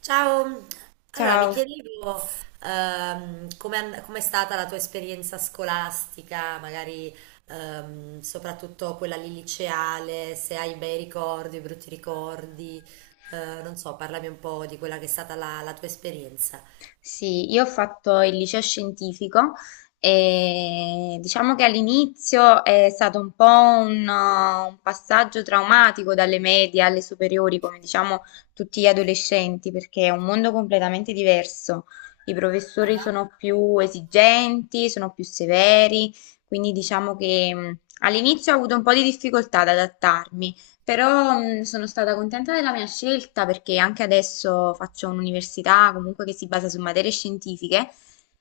Ciao, allora mi Ciao. chiedevo come com'è stata la tua esperienza scolastica, magari soprattutto quella lì liceale, se hai bei ricordi, brutti ricordi, non so, parlami un po' di quella che è stata la tua esperienza. Sì, io ho fatto il liceo scientifico e diciamo che all'inizio è stato un po' un passaggio traumatico dalle medie alle superiori, come diciamo tutti gli adolescenti, perché è un mondo completamente diverso. I professori Ah, sono più esigenti, sono più severi, quindi diciamo che all'inizio ho avuto un po' di difficoltà ad adattarmi. Però sono stata contenta della mia scelta perché anche adesso faccio un'università comunque che si basa su materie scientifiche,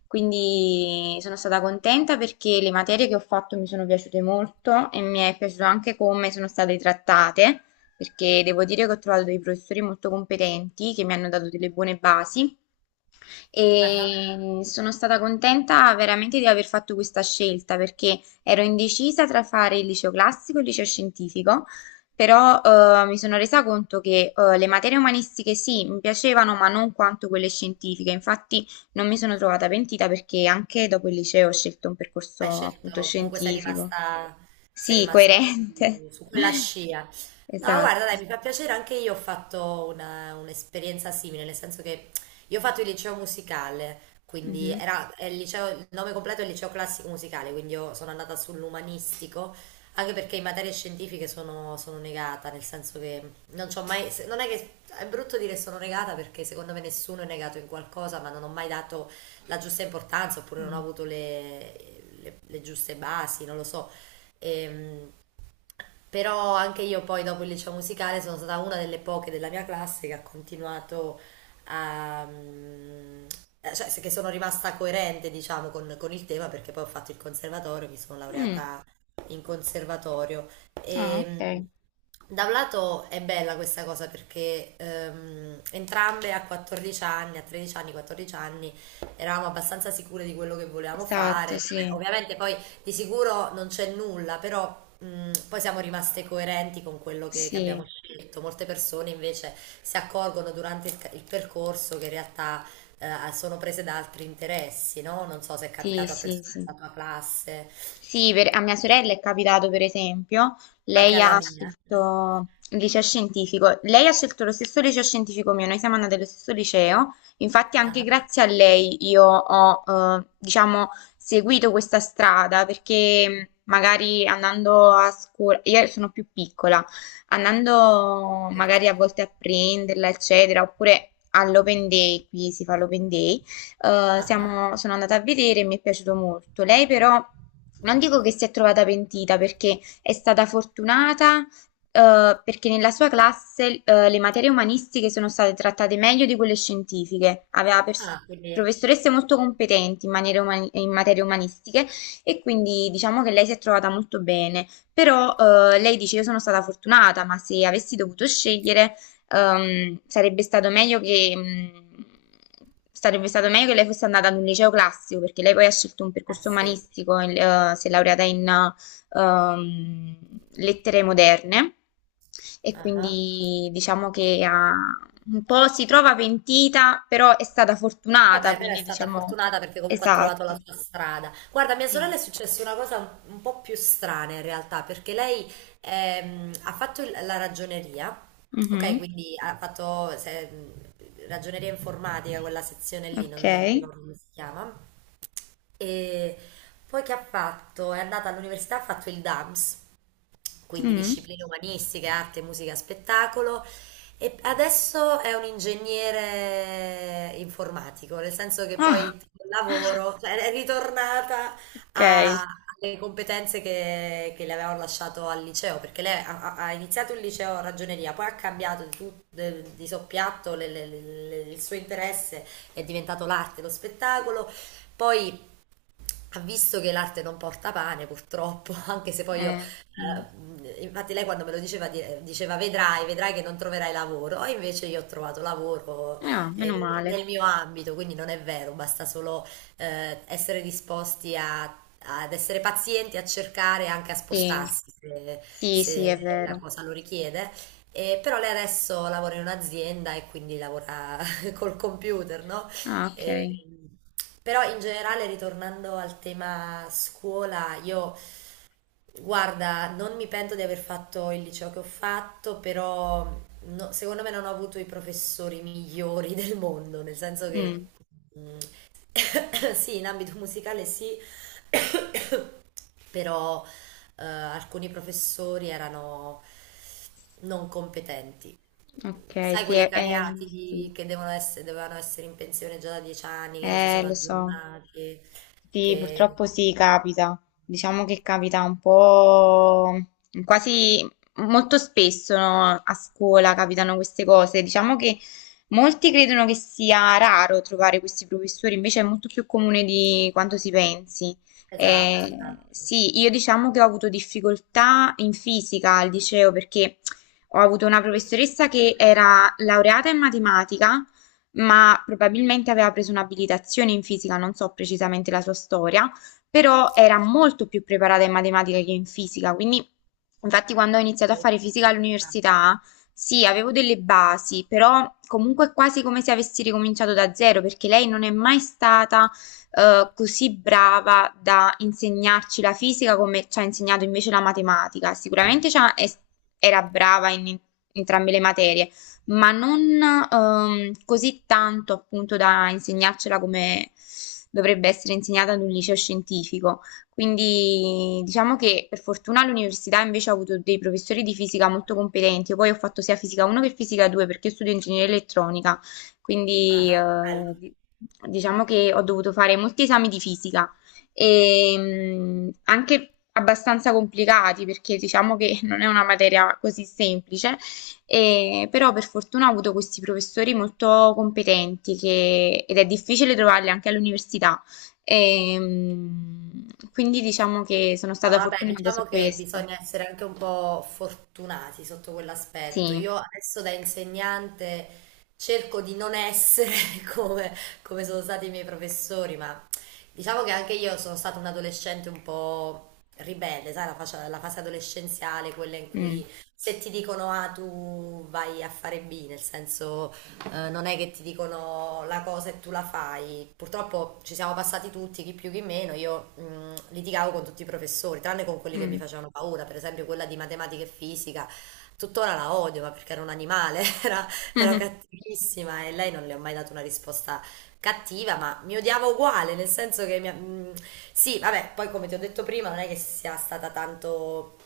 quindi sono stata contenta perché le materie che ho fatto mi sono piaciute molto e mi è piaciuto anche come sono state trattate, perché devo dire che ho trovato dei professori molto competenti che mi hanno dato delle buone basi ah. e sono stata contenta veramente di aver fatto questa scelta perché ero indecisa tra fare il liceo classico e il liceo scientifico, però mi sono resa conto che le materie umanistiche sì, mi piacevano, ma non quanto quelle scientifiche. Infatti non mi sono trovata pentita perché anche dopo il liceo ho scelto un Hai percorso appunto scelto, comunque sei scientifico. rimasta, sei Sì, rimasta coerente. su, su quella scia. No, Esatto. guarda, dai, mi fa piacere, anche io ho fatto un'esperienza simile, nel senso che io ho fatto il liceo musicale, quindi Mhm. era è il liceo, il nome completo è il liceo classico musicale, quindi io sono andata sull'umanistico, anche perché in materie scientifiche sono negata, nel senso che non c'ho mai, non è che è brutto dire sono negata perché secondo me nessuno è negato in qualcosa, ma non ho mai dato la giusta importanza oppure non ho Mm. avuto le giuste basi, non lo so. Ehm, Però anche io poi dopo il liceo musicale sono stata una delle poche della mia classe che ha continuato a... che sono rimasta coerente, diciamo, con il tema perché poi ho fatto il conservatorio, mi sono Mm. laureata in conservatorio. Ah, E, mm, ok. Da un lato è bella questa cosa perché entrambe a 14 anni, a 13 anni, 14 anni eravamo abbastanza sicure di quello che volevamo fare. Esatto, Vabbè, sì. ovviamente poi di sicuro non c'è nulla, però poi siamo rimaste coerenti con quello che abbiamo Sì. scelto. Molte persone invece si accorgono durante il percorso che in realtà sono prese da altri interessi, no? Non so se è Sì, capitato a sì, persone sì. della tua classe, A mia sorella è capitato per esempio, anche lei alla ha mia. scelto il liceo scientifico, lei ha scelto lo stesso liceo scientifico mio, noi siamo andate allo stesso liceo, infatti anche Ah, grazie a lei io ho, diciamo, seguito questa strada perché magari andando a scuola, io sono più piccola, andando forse. magari a volte a prenderla, eccetera, oppure all'open day, qui si fa l'open day. eh, Ah, siamo- sono andata a vedere e mi è piaciuto molto. Lei però non dico che si è trovata pentita perché è stata fortunata, perché nella sua classe, le materie umanistiche sono state trattate meglio di quelle scientifiche. Aveva ah, quindi, eh professoresse molto competenti in materie umanistiche e quindi diciamo che lei si è trovata molto bene. Però lei dice io sono stata fortunata, ma se avessi dovuto scegliere, sarebbe stato meglio che lei fosse andata ad un liceo classico, perché lei poi ha scelto un percorso sì. umanistico, si è laureata in ehm, lettere moderne e Ah. quindi diciamo che un po' si trova pentita, però è stata fortunata, Vabbè, però è quindi stata diciamo. fortunata perché comunque ha trovato la Esatto. sua strada. Guarda, a mia sorella Sì. è successa una cosa un po' più strana in realtà, perché lei la ragioneria, ok? Mhm. Quindi ha fatto se- ragioneria informatica, quella sezione lì, Ok. Non ricordo come si chiama. E poi che ha fatto? È andata all'università, ha fatto il DAMS, quindi Mm. discipline umanistiche, arte, musica, spettacolo. E adesso è un ingegnere informatico, nel senso che poi Ah, col lavoro, cioè, è ritornata ok. Alle competenze che le avevano lasciato al liceo, perché lei ha iniziato il liceo a ragioneria, poi ha cambiato di soppiatto il suo interesse, è diventato l'arte, lo spettacolo, poi visto che l'arte non porta pane, purtroppo, anche se poi io, Eh, mm. Infatti lei quando me lo diceva, diceva vedrai, vedrai che non troverai lavoro, e invece io ho trovato lavoro Ah, meno male. nel mio ambito, quindi non è vero, basta solo eh, essere disposti a- ad essere pazienti, a cercare e anche a Sì, spostarsi se, sì, sì, è se la vero. cosa lo richiede. E però lei adesso lavora in un'azienda e quindi lavora col computer, no? Ah, ok. Eh, però in generale, ritornando al tema scuola, io guarda, non mi pento di aver fatto il liceo che ho fatto, però secondo me non ho avuto i professori migliori del mondo, nel senso che Mm, mm, sì, in ambito musicale sì, però alcuni professori erano non competenti. ok, Sai sì, quelle sì. cariatidi che dovevano essere in pensione già da 10 anni, che non si sono Lo so. aggiornati, Sì, che... purtroppo sì, capita. Diciamo che capita un po' quasi molto spesso, no? A scuola capitano queste cose. Diciamo che molti credono che sia raro trovare questi professori, invece è molto più comune di quanto si pensi. Esatto, esatto. Sì, io diciamo che ho avuto difficoltà in fisica al liceo perché ho avuto una Io- professoressa che era laureata in matematica ma probabilmente aveva preso un'abilitazione in fisica, non so precisamente la sua storia, però era molto più preparata in matematica che in fisica, quindi infatti quando ho iniziato a fare fisica all'università, sì, avevo delle basi, però comunque è quasi come se avessi ricominciato da zero, perché lei non è mai stata così brava da insegnarci la fisica come ci ha insegnato invece la matematica. Sicuramente era brava in entrambe le materie, ma non così tanto appunto da insegnarcela come dovrebbe essere insegnata ad un liceo scientifico. Quindi diciamo che per fortuna all'università invece ho avuto dei professori di fisica molto competenti. Io poi ho fatto sia fisica 1 che fisica 2 perché io studio ingegneria elettronica, quindi Ah, bello. Diciamo che ho dovuto fare molti esami di fisica e anche abbastanza complicati perché diciamo che non è una materia così semplice però per fortuna ho avuto questi professori molto competenti ed è difficile trovarli anche all'università. Ehm, quindi diciamo che sono No, stata vabbè, fortunata su diciamo che questo. bisogna essere anche un po' fortunati sotto quell'aspetto. Sì. Io adesso da insegnante cerco di non essere come, come sono stati i miei professori, ma diciamo che anche io sono stata un adolescente un po' ribelle, sai, la fase adolescenziale, quella in cui Mm, se ti dicono A tu vai a fare B, nel senso non è che ti dicono la cosa e tu la fai. Purtroppo ci siamo passati tutti, chi più chi meno. Io litigavo con tutti i professori, tranne con quelli che mi mm. facevano paura, per esempio quella di matematica e fisica. Tuttora la odio, ma perché era un animale, era, era cattivissima e lei non le ho mai dato una risposta cattiva, ma mi odiava uguale, nel senso che sì, vabbè, poi come ti ho detto prima, non è che sia stata tanto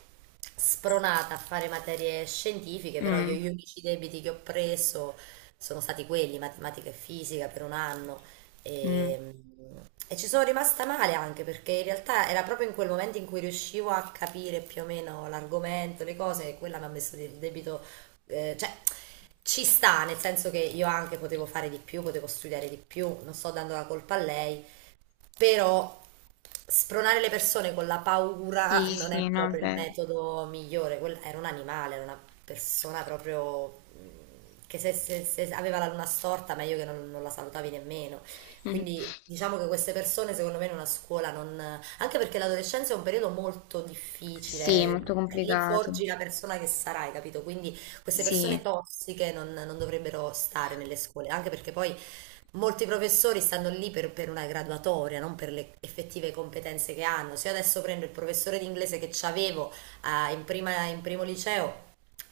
spronata a fare materie scientifiche, però io Mm, gli unici debiti che ho preso sono stati quelli, matematica e fisica per un anno. mm. E, e ci sono rimasta male anche perché in realtà era proprio in quel momento in cui riuscivo a capire più o meno l'argomento, le cose, e quella mi ha messo il debito, eh, cioè ci sta, nel senso che io anche potevo fare di più, potevo studiare di più, non sto dando la colpa a lei, però spronare le persone con la paura Sì, non sì, è no, è proprio il vero. metodo migliore. Era un animale, era una persona proprio che se aveva la luna storta, meglio che non la salutavi nemmeno. Quindi diciamo che queste persone, secondo me, in una scuola non... Anche perché l'adolescenza è un periodo molto Sì, difficile, molto lì complicato. forgi la persona che sarai, capito? Quindi queste Sì. persone tossiche non dovrebbero stare nelle scuole, anche perché poi molti professori stanno lì per una graduatoria, non per le effettive competenze che hanno. Se io adesso prendo il professore di inglese che avevo in primo liceo,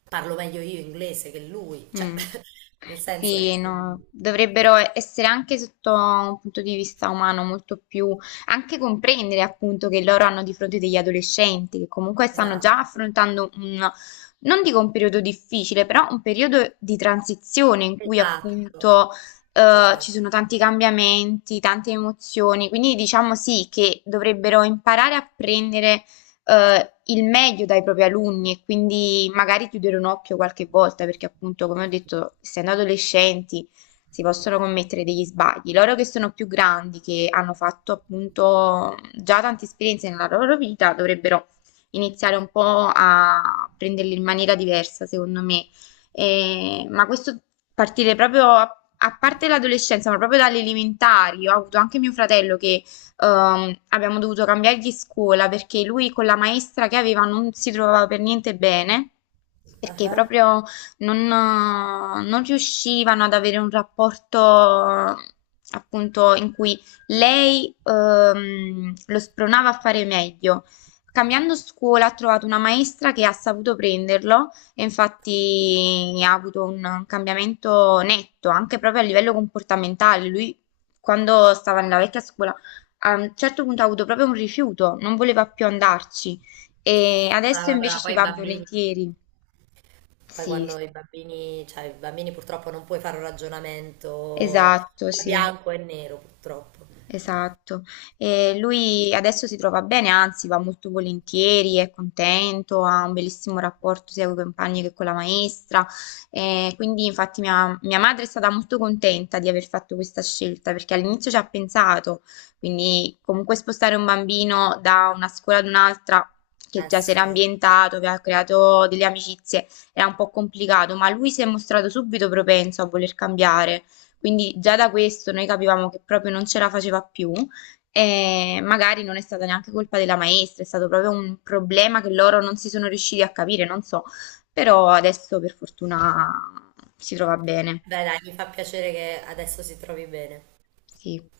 parlo meglio io inglese che lui. Cioè, Mm. nel senso, Sì, no, dovrebbero essere anche sotto un punto di vista umano molto più, anche comprendere appunto che loro hanno di fronte degli adolescenti che comunque stanno già esatto, affrontando non dico un periodo difficile, però un periodo di transizione in cui esatto, appunto ci esatto. sono tanti cambiamenti, tante emozioni, quindi diciamo sì che dovrebbero imparare a prendere il meglio dai propri alunni e quindi magari chiudere un occhio qualche volta perché appunto, come ho detto, essendo adolescenti si possono commettere degli sbagli. Loro che sono più grandi, che hanno fatto appunto già tante esperienze nella loro vita, dovrebbero iniziare un po' a prenderli in maniera diversa, secondo me. Ma questo partire proprio a parte l'adolescenza, ma proprio dalle elementari. Ho avuto anche mio fratello che abbiamo dovuto cambiargli scuola perché lui con la maestra che aveva non si trovava per niente bene, perché Ah, proprio non riuscivano ad avere un rapporto appunto in cui lei lo spronava a fare meglio. Cambiando scuola ha trovato una maestra che ha saputo prenderlo e infatti ha avuto un cambiamento netto anche proprio a livello comportamentale. Lui quando stava nella vecchia scuola a un certo punto ha avuto proprio un rifiuto, non voleva più andarci e ah, adesso vabbè, invece ma ci poi i va bambini, volentieri. poi Sì, quando sì. i bambini, cioè i bambini purtroppo non puoi fare un ragionamento Esatto, sì. bianco e nero, purtroppo. Esatto. E lui adesso si trova bene, anzi va molto volentieri, è contento, ha un bellissimo rapporto sia con i compagni che con la maestra. E quindi infatti mia, mia madre è stata molto contenta di aver fatto questa scelta perché all'inizio ci ha pensato, quindi comunque spostare un bambino da una scuola ad un'altra che Eh già si era sì. ambientato, aveva creato delle amicizie, era un po' complicato, ma lui si è mostrato subito propenso a voler cambiare. Quindi già da questo noi capivamo che proprio non ce la faceva più e magari non è stata neanche colpa della maestra, è stato proprio un problema che loro non si sono riusciti a capire, non so, però adesso per fortuna si trova bene. Beh, dai, mi fa piacere che adesso si trovi bene. Sì.